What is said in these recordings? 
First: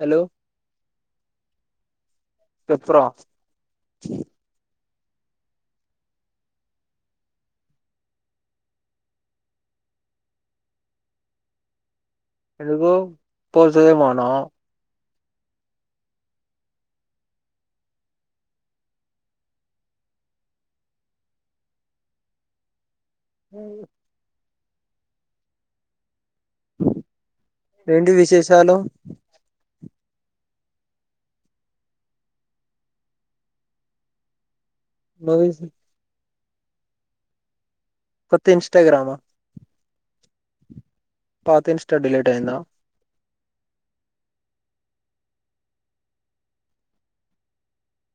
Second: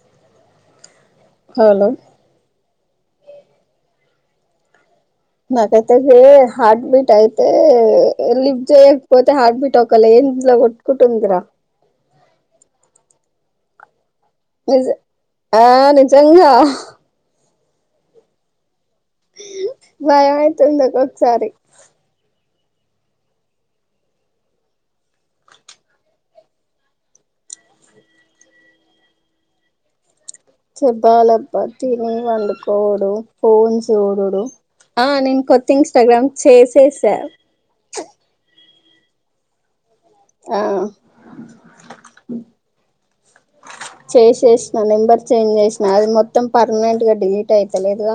Hello hello చెప్పురా నాకైతే అసలు హార్ట్ బీట్ అయితే లిప్ చేయకపోతే హార్ట్ బీట్ ఒక రేంజ్ లో కోట్ కుటుంద్ర ఎందుకు పోజెమన నిజ ఆ నిజంగా ఉమ్ భయం అయితుంది ఒక్కొక్కసారి అవును అంటే ఏంటి విశేషాలు చెప్పాలి అబ్బా తిని పండుకోవుడు ఫోన్ చూడుడు ఆ నేన్ నువ్వు కొత్త ఇన్స్టాగ్రామ్ చేసేసా కొత్త ఇన్స్టాగ్రామ్ ఆ ఆ తర్వాత ఇంస్టా డిలీట్ అయిందా చేసేసిన నెంబర్ చేంజ్ చేసిన అది మొత్తం పర్మనెంట్ గా డిలీట్ అయిపోలేదుగా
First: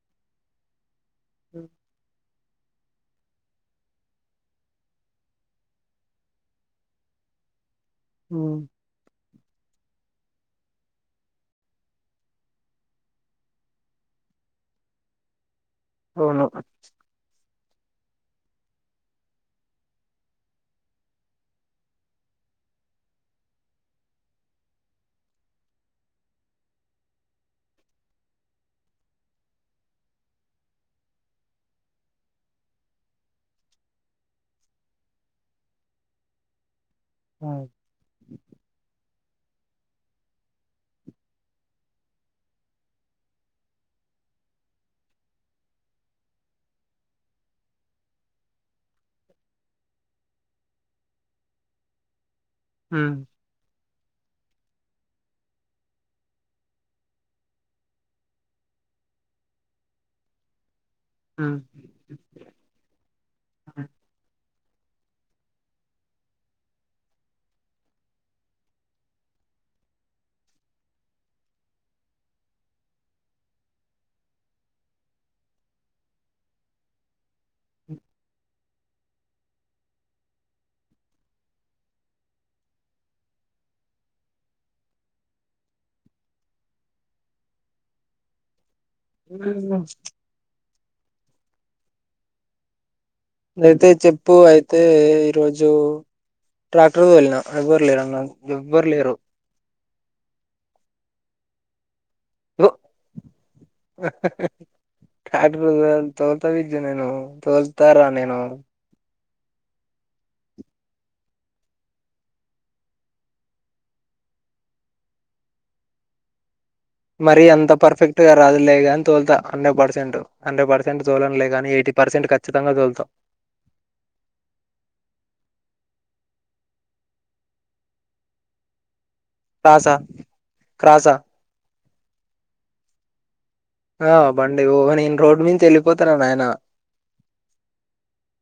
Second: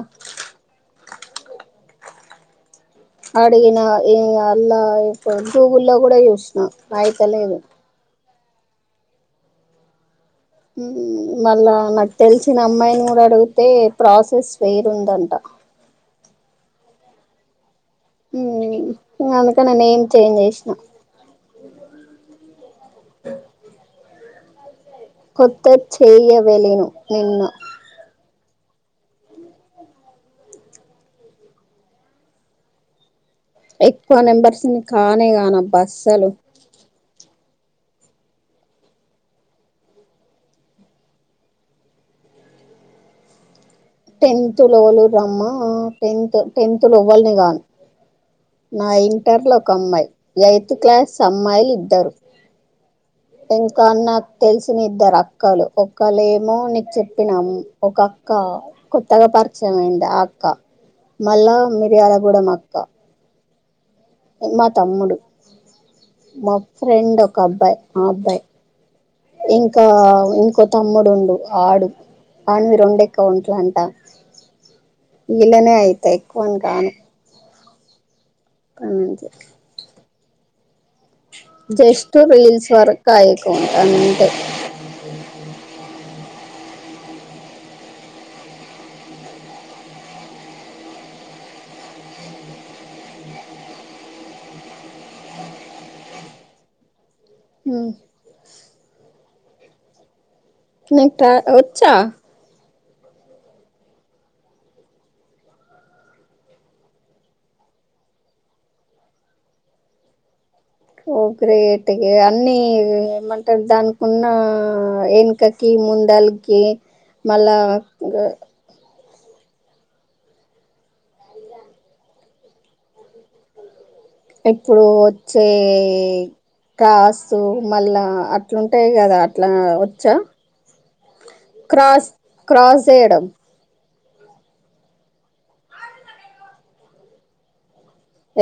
ఉమ్ అడిగిన ఏ అల్ల గూగుల్ల కూడ చూసిన అయితలేదు ఉమ్ మళ్ళా నాకు తెలిసిన అమ్మాయిని గూడ అడుగుతే ప్రాసెస్ వేరుందంట అవును ఉమ్ అందుకె నా నేమ్ చేంజ్ చేసినా కొత్త చెయ్య వెలేను నిన్ను ఎక్కువ నెంబర్స్ని కానే కానబ్బ అస్సలు ఆ టెన్త్ లోవలుర్రమ్మ టెన్త్ టెన్త్ లోవల్ని గాను నా ఇంటర్ల ఒక అమ్మాయి ఎయిత్ క్లాస్ అమ్మాయిలిద్దరు ఉమ్ ఇంకా నాకు తెలిసిన ఇద్దరక్కలు ఒక్కలేమో నీకు చెప్పిన మ్ ఒక అక్క కొత్తగ పరిచయం అయింది ఆ అక్క మళ్ళా ఉమ్. మిరియాలగూడెం అక్క మా తమ్ముడు మా ఫ్రెండ్ ఒక అబ్బాయి ఆ అబ్బాయి ఇంకా ఇంకో తమ్ముడుండు ఆడు అవన్ని రెండెక్కువున్టయంట ఈళ్ళనే అయితయి ఎక్కువన్ రాను కంచి జస్ట్ రీల్స్ వరకైకుంటంతె ఉమ్ అయితే చెప్పు అయితే ఈరోజు ట్రాక్టర్ తోల్నా ఎవ్వర్లేరల్ల ఎవ్వరు లేరు నిక్ ట్రా వచ్చ ఒ ట్రాక్టర్ తొల్ తోల్త బుజ్జి నేను తోల్తరా నేను ఓ గ్రేట్ ఇగ అన్నీ ఏమంటరు దానికున్న ఎనకకు కీ ముందాల్కి మరీ అంత పర్ఫెక్ట్ గా రాదు లేగాని తోల్తా హండ్రెడ్ పర్సెంట్, హండ్రెడ్ పర్సెంట్ తోలనులేగని ఎయిటి పర్సెంట్ ఖచ్చితంగా తోల్తా ఇప్పుడు వచ్చే కాస్తు మళ్ళా అట్లుంటది గదా తాసా క్రాసా క్రాస్ క్రాస్ చేయడం ఆ బండి ఓ నేను రోడ్డు మించి వెళ్ళిపోతరా నాయన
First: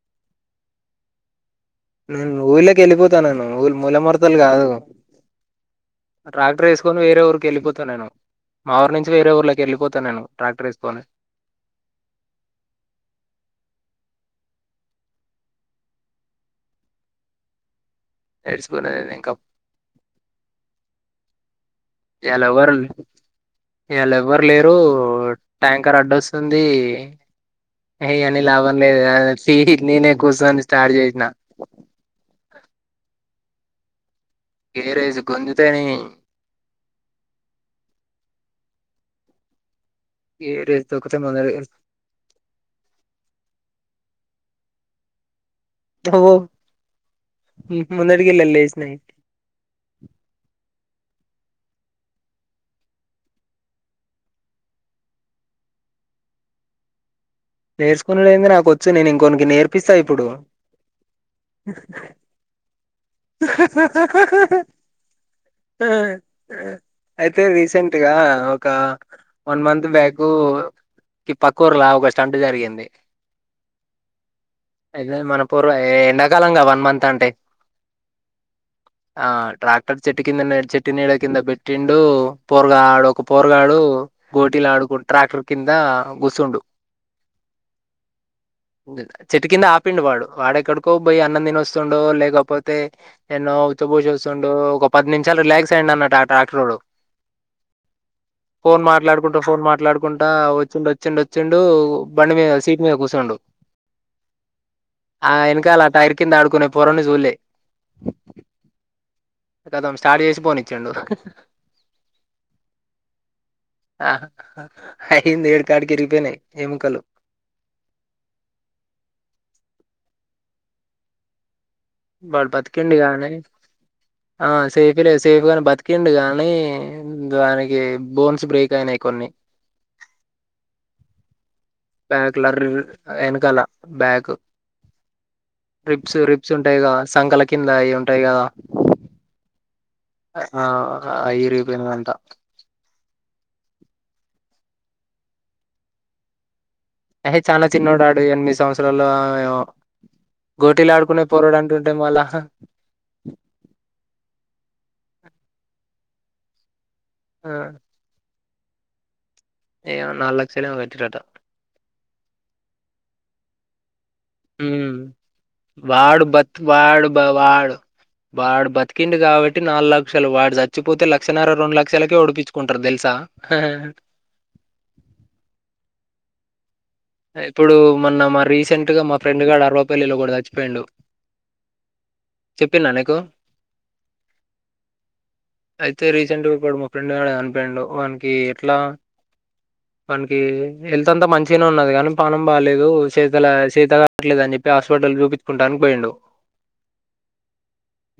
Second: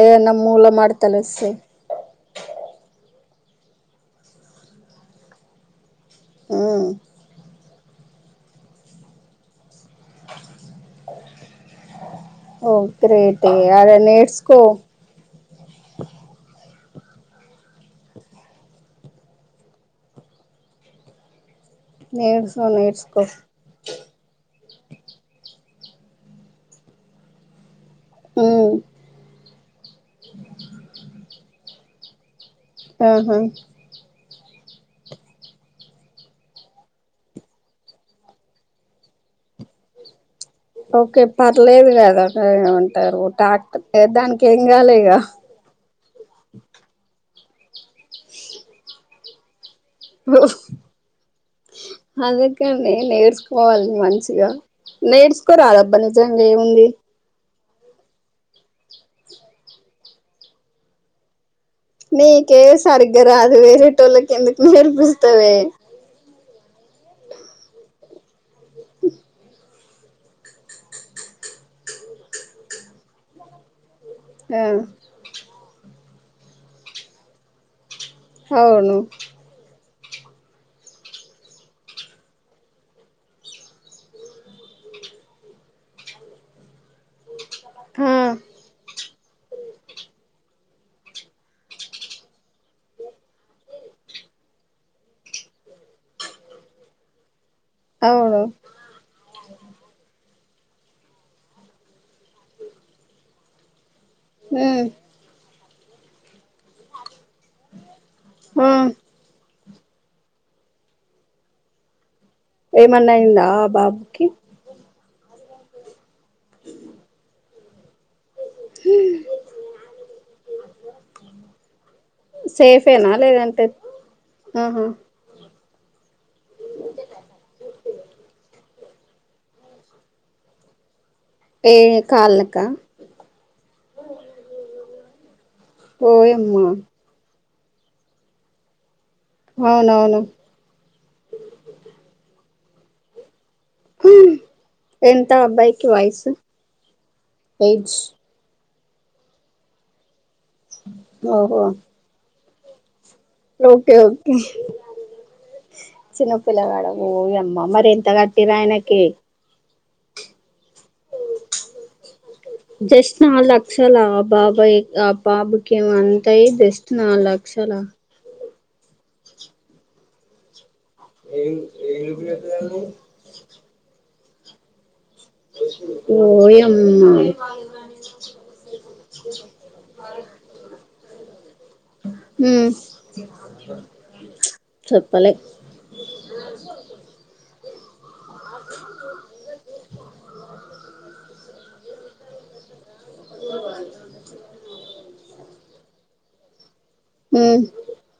ఏదన్న మూల మడతలొస్తయ్ నేను ఊళ్ల కెళ్ళిపోతా నేను ఊళ్ మూల మడతలు గాదు ట్రాక్టర్ ఉమ్, ఏసుకొని వేరే ఊరికెళ్ళిపోతా నేను, మా ఊరి నుంచి వేరే ఊర్లకెళ్ళిపోత్ త నేను ట్రాక్టరేస్కొని ఓ గ్రేటె ఆడ నేర్స్కో నేర్చుకునేది ఇంకా నేర్చుకో ఇయాలెవ్వరుండే నేర్చుకో ఇయాళ ఎవ్వరు లేరు ట్యాంకర్ అడ్డోస్తుంది ఎహ్ ఇయన్ని ఉమ్, లాభం లేదు గని స్టీరింగ్ నేనే కూసోని స్టార్ట్ చేసిన ఆహా గేరేసి గుంజుతే నీ గేరేజ్ తొక్కితే ఓకే ముందడి పర్లేదు కదా ఏమంటారు ట్రాక్ట దానికి ఏం ఖాళీగా తూ [inaudible] మున్నాటికిల లేసన్నా అందుకనే నేర్చుకోవాలి మంచిగా నేర్చుకో రాదబ్బా నిజంగా ఏముంది నేర్చుకునేదేంది నాకొచ్చి నేను ఇంకొనికి నేర్పిస్తా ఇప్పుడు నీకే సరిగ్గా రాదు వేరే టోలకి ఎందుకు నేర్పిస్తావే ఉ ఉ అయితే రీసెంట్ గా ఒక వన్ మంత్ బ్యాకు ఈ పక్కూర్ల ఒక స్టంట్ జరిగింది ఆ వెళ్ళేది మన పూర్వ ఎండాకాలంగా వన్ మంత్ అంటే అవును ఆ ట్రాక్టర్ చెట్టు కిందనే చెట్టు నీడ కింద పెట్టిండు పోరుగాడు ఒక పోరుగాడు కోటిలాడుకుంటూ ట్రాక్టర్ కింద గుసుండు ఉ చెట్టు కింద ఆపిండు వాడు వాడెక్కడికో పోయి అన్నం తినేస్తుండు లేకపోతే తే ఎన్నో ఉచ్చభూషిస్తుండు ఒక పది నిమిషాలు రిలాక్స్ అన్నట్టు ఆ ట్రాక్టర్ రోడ్డు అవును ఫోన్ మాట్లాడుకుంటా ఫోన్ మాట్లాడుకుంటా వచ్చిండు వచ్చిండు వచ్చిండు బండి మీద సీట్ మీద కూర్చుండు ఉ ఆ వెనకాల టైర్ కింద ఆడుకుని కోరుడ్ని చూడలే ఉ గతం స్టార్ట్ చేసి పోనిచ్చిండు ఏమన్నా అయిందా? ఆ బాబుకి అయింది ఏడ యాటికి విరిగిపోయిన ఎముకలు ఉ వాడు బతికిండు గానీ ఆ ఆహా సెల్ఫీలే సేఫ్ గాని బతి బతికిండు గానీ దానికి బోన్స్ బ్రేక్ అయినాయి కొన్ని ఏ బ్యాక్ లర్ కాళ్ళకా వెనకాల బ్యాక్ రిప్స్ రిప్స్ ఓయమ్మా ఉంటాయి కదా సంకల కింద అవి ఉంటాయి కదా అవునవును ఆ అవి ఇరిగిపోయినాయంట ఉ ఎంత అబ్బాయికి వయసు ఎహే చాలా ఏజ్ చిన్నోడు వాడు ఎన్ని సంవత్సరాలు ఏమో గోటీలు ఆడుకునే పోరాడు ఓహో అంటుంటే మల్ల ఓకే ఓకే చిన్న పిల్లగాడు ఆ ఓయమ్మ మరి ఎంత తినాయనకి ఏమో‌ నాలుగు లక్షలు ఏమో కట్టింరట జస్ట్ మల్ల లక్షల ఆ బాబోయ్ ఉమ్ మా బాబుకి ఏమో వాడు అంతా బతు జస్ట్ వాడు నాలుగు బ లక్షల వాడు వాడు బతికిండు కాబట్టి నాలుగు లక్షలు వాడు చచ్ చచ్చిపోతే లక్షన్నర రెండు లక్షలకే ఉడికించుకుంటారు తెలుసా ఓయమ్మ ఇప్పుడు మొన్న మా రీసెంట్ గా మా ఫ్రెండ్ గాడు అరవపల్లిలో ఒకడు చచ్చిపోయిండు ఉ మీచ్ చెప్పినా నీకు చెప్పలే అయితే రీసెంట్ గా ఇక్కడు ఒక మాఫ్రెండు చనిపోయిండు వానకి ఎట్లా వానికి హెల్త్ అంతా మంచిగనే ఉన్నది గాని పానం బాలేదు సెతల సెత కాట్లేదు అని చెప్పి హాస్పిటల్ చూపించుకుంటానికి పోయిండు ఉ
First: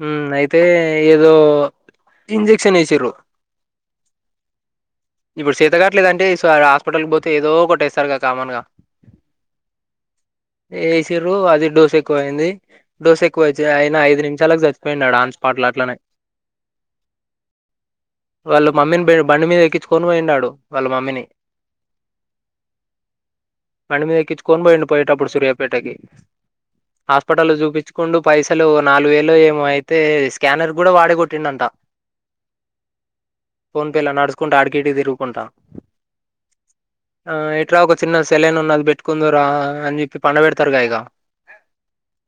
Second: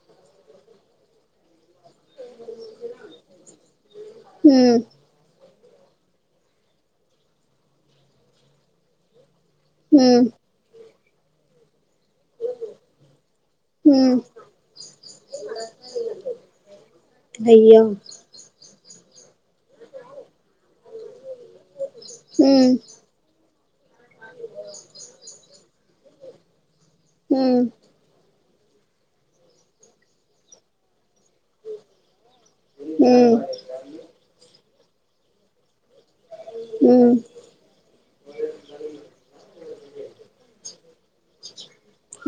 ఉ అయితే ఏదో ఇంజెక్షన్ వేసిర్రు ఊ ఇప్పుడు సెత కట్లేదంటె ఈ సారి హాస్పిటల్కి పోతే ఏదో కొట్టేస్తారు కామన్ గా ఊ వేసిర్రు అది డోస్ ఎక్కువ అయింది డోస్ ఎక్కువ వచ్చి అయిన ఉమ్ ఐదు నిమిషాలకి చచ్చి పోయాడు ఆడ ఆన్ స్పాట్ ల అట్లనే దెయ్యవ్ వాళ్ళ మమ్మీని బండి మీద ఎక్కించుకొని పోయిండు ఆడు వాళ్ళ మమ్మీని ఊ బండి మీద ఎక్కించుకొని పోయిండు పోయేటప్పుడు సూర్యాపేటకి హాస్పిటల్లో ఉమ్ చూపిచు కుండు పైసలు నాలుగు వేలు ఏమొ అయితే స్కానర్ కూడా వాడే కొట్టిండంట ఊ ఫోన్ పే లా నడుచుకుంటా అడికి ఇడికి తిరుగుకుంటా ఉమ్ ఆ ఎట్ర ఒక చిన్న సెలను ఉన్నది అది పెట్టుకుందరా అని చెప్పి పండ పెడతారు కా ఇక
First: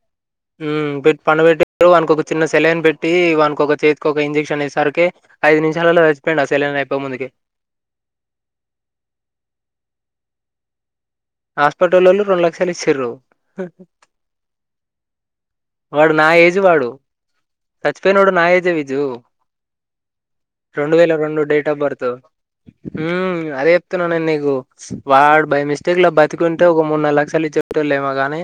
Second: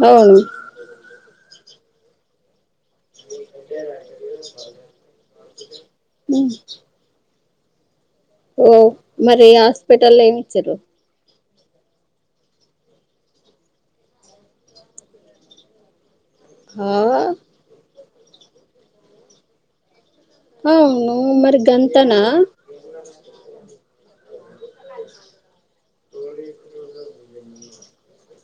అవును ఊ పెట్టి పన పెట్టి అనికి ఒక చిన్న సెలన్ పెట్టి టి వానక ఒక చేతికి ఒక ఇంజక్షన్ వేసరికి ఐదు నిమిషాలలో సచ్చిపోయిడు ఆ ఉమ్ సెలన్ అయిపోయి ముందుకి ఓ మరి హాస్పిటల్ ల ఏమి ఇచ్చిరు హాస్పటలోలు రెండు లక్షలు ఇచ్చారు వాడు నా ఏజ్ వాడు ఆ సచ్ పోయినోడు నా నా ఏజ్ ఏ విజు రెండు వేల అవును రెండు మరి డేట్ ఆఫ్ బర్త్ గంతనా ఊ అదే చెప్తున్నా నేను నీకు వాడు బై మిస్టేక్ లో బతికుంటే ఒక మూడు నాల్ లక్షలు ఇచ్చటోలేమో గాని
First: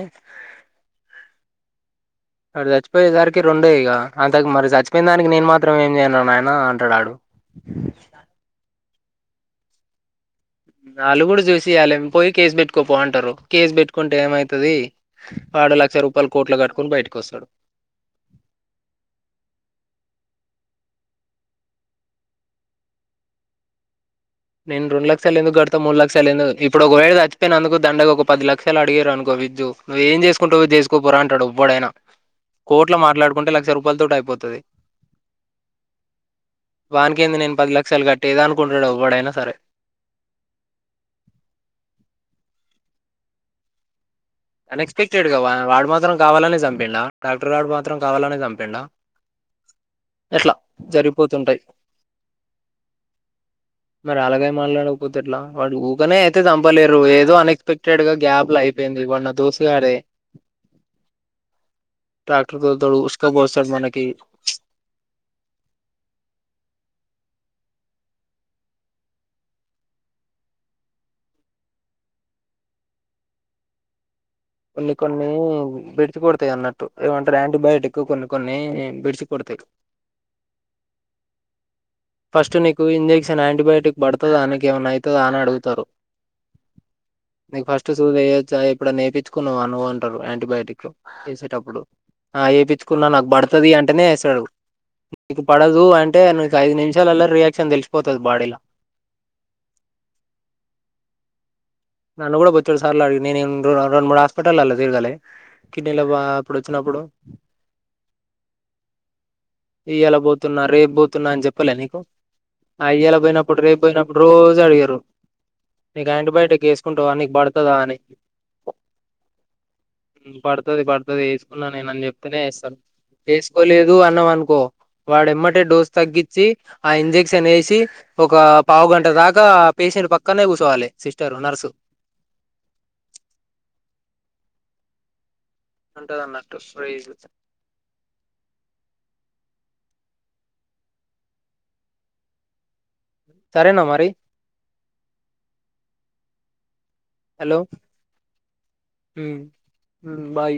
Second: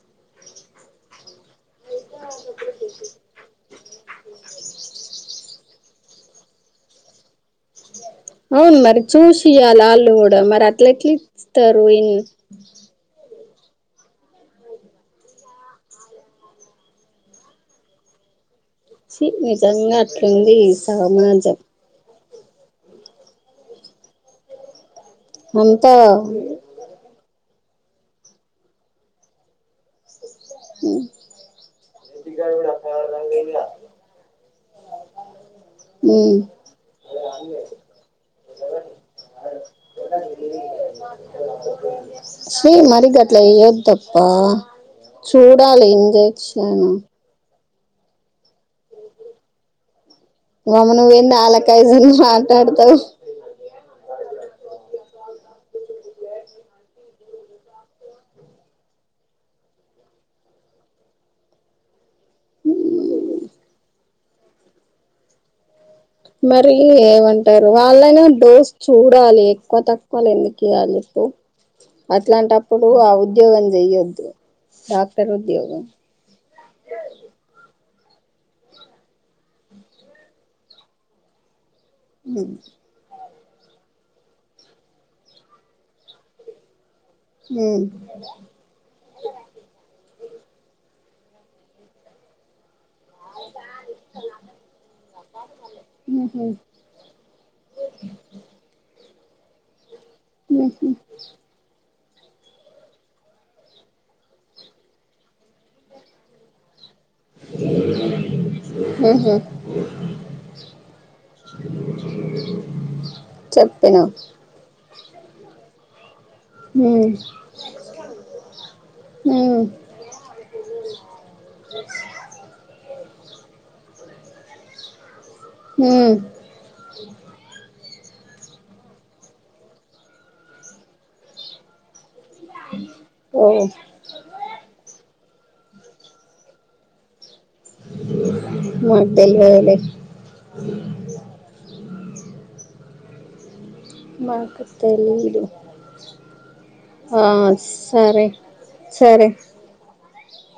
ఆడు చచ్చిపోయేసరికి రెండే ఇక అంతకు మరి చచ్చిపోయిన దానికి నేను మాత్రం ఏం చేయనరా నాయన అంటాడు అవును మరి చూసియాల వాళ్ళు కూడా మరి అట్ల ఎట్ల ఇస్తారు ఇన్ క పోంటారు కేసు పెట్టుకుంటే ఏమైతది ఆడ లక్ష రూపాయల కోట్లు కట్టుకుని బయటకి వస్తాడు నిజంగా అట్లుంది ఈ సమాజం నే రండులక్ష ఎందుకు కడతం అంతా మూడు లక్షలు ఇప్ ఇప్పుడు ఒకవేళ చచ్చిపోయినందుకు దండగా ఒక పది లక్షలు అడిగిరు అనుకో విజ్జు నువ్ ఏం చేస్ టవో ఏసుకుపోరా అంటడువ్వడైనా కోట్ల మాట్లాడుకుంటే లక్ష రూపాయలతోటి అయిపోతది ఊ వానికి ఏంది నేను పది లక్షల్ కట్టేదనుకుంటాడు ఎవ్వడైనా సరే శ్రీ మరి గట్ల ఎయద్దప్పా ఎఫెక్టెడ్గా వాడు మాత్రం కావాలని చంపిండా డాక్టర్ గాడు మాత్రం కావాలనె చంపిండా ఎట్లా వామ్మో నువ్ ఏంది జరిగిపోతుంటాయి ఆళ్లకాయజుని మాట్లాడుతావు మరి అలాగే మాట్లాడకపోతే ఎట్లా వాడు ఊకనే అయితే చంపలేరు ఏదో అనెక్స్పెక్టెడ్ గా గ్యాప్ల అయిపోయింది వాన్ న దోస్తుగాడే ట్రాక్టర్ డోళ్తడు ఉసుక బోస్తడు మనకి మరి ఏమంటారు వాళ్ళని బేస్ చూడాలి ఎక్కువ తక్కువలు ఎందుకు ఇయాలి ఉ అట్లాంటప్పుడు ఆ ఉద్యోగం చెయ్యొద్దు కొన్ని కొన్ని డాక్టర్ ఉద్యోగం బిడ్ డ్స్ కొడతాయి అన్నట్టు ఏమంటే యాంటీబయోటిక్ కొన్ని కొన్ని బెడిసి కొడతయి ఫస్ట్ ఉమ్ నీకు ఇంజెక్షన్ యాంటీబయాటిక్ పడుతుందా దక ఏమైనా అవుతుందా అని అడుగుతారు నీకు ఉమ్ ఫస్ట్ సూయ్యొచ్చ ఇప్పుడ నేపి చ్చుకున్నా అనుంటారు యాంటీబయటిక్ లో వేసేటప్పుడు ఆ వయిచ్చుకున్నా నాకు పడుతుది అంటేనే వేస్తాడు నీకు పడదు అంటే ఉహు నకు ఐదు నిమిష ఎలా రియాక్షన్ తెలిస్పోతుది బాడిలా ఉహు నన్నను కూడా బొచ్చుడు సరాలు అడి నే రెండు మూడు హాస్పిటల్ లా తీర్గలి కిడ్నీలో బా అప్పుడు వచ్చినప్పుడు ఆహా ఈ ఎలా పోతున్నారు రేపు పోతున్నా అని చెప్పలే నీకు అయ్యలా పోయినప్పుడు రే చెప్పినవ్ పోయినప్పుడు రోజు అడిగారు నీకు ఆంటిబయోటిక్ ఉమ్ కుంటవా నీకు పడుతుదా అని ఉమ్ పడుతుంది పడుతుంది వేసుకున్నా నేను అని చెప్తేనే వేస్తారూ వేసుకోలేదు అన్నాం అనుకో వాడెమ్మటే డోస్ ఉమ్ తగ్గించి ఆ ఇంజక్షన్ ఎక్షన్ వేసి ఒక పావు గంట దాకా పేషెంట్ పక్కనే కూర్చోవాలి సిస్టర్ నర్సు ఓ ఉంటంది అన్నట్టు స నాకు తెలవదు లే సరేనా మరి మాకు తెలీదు ఆ హలో సరే సరే బాయ్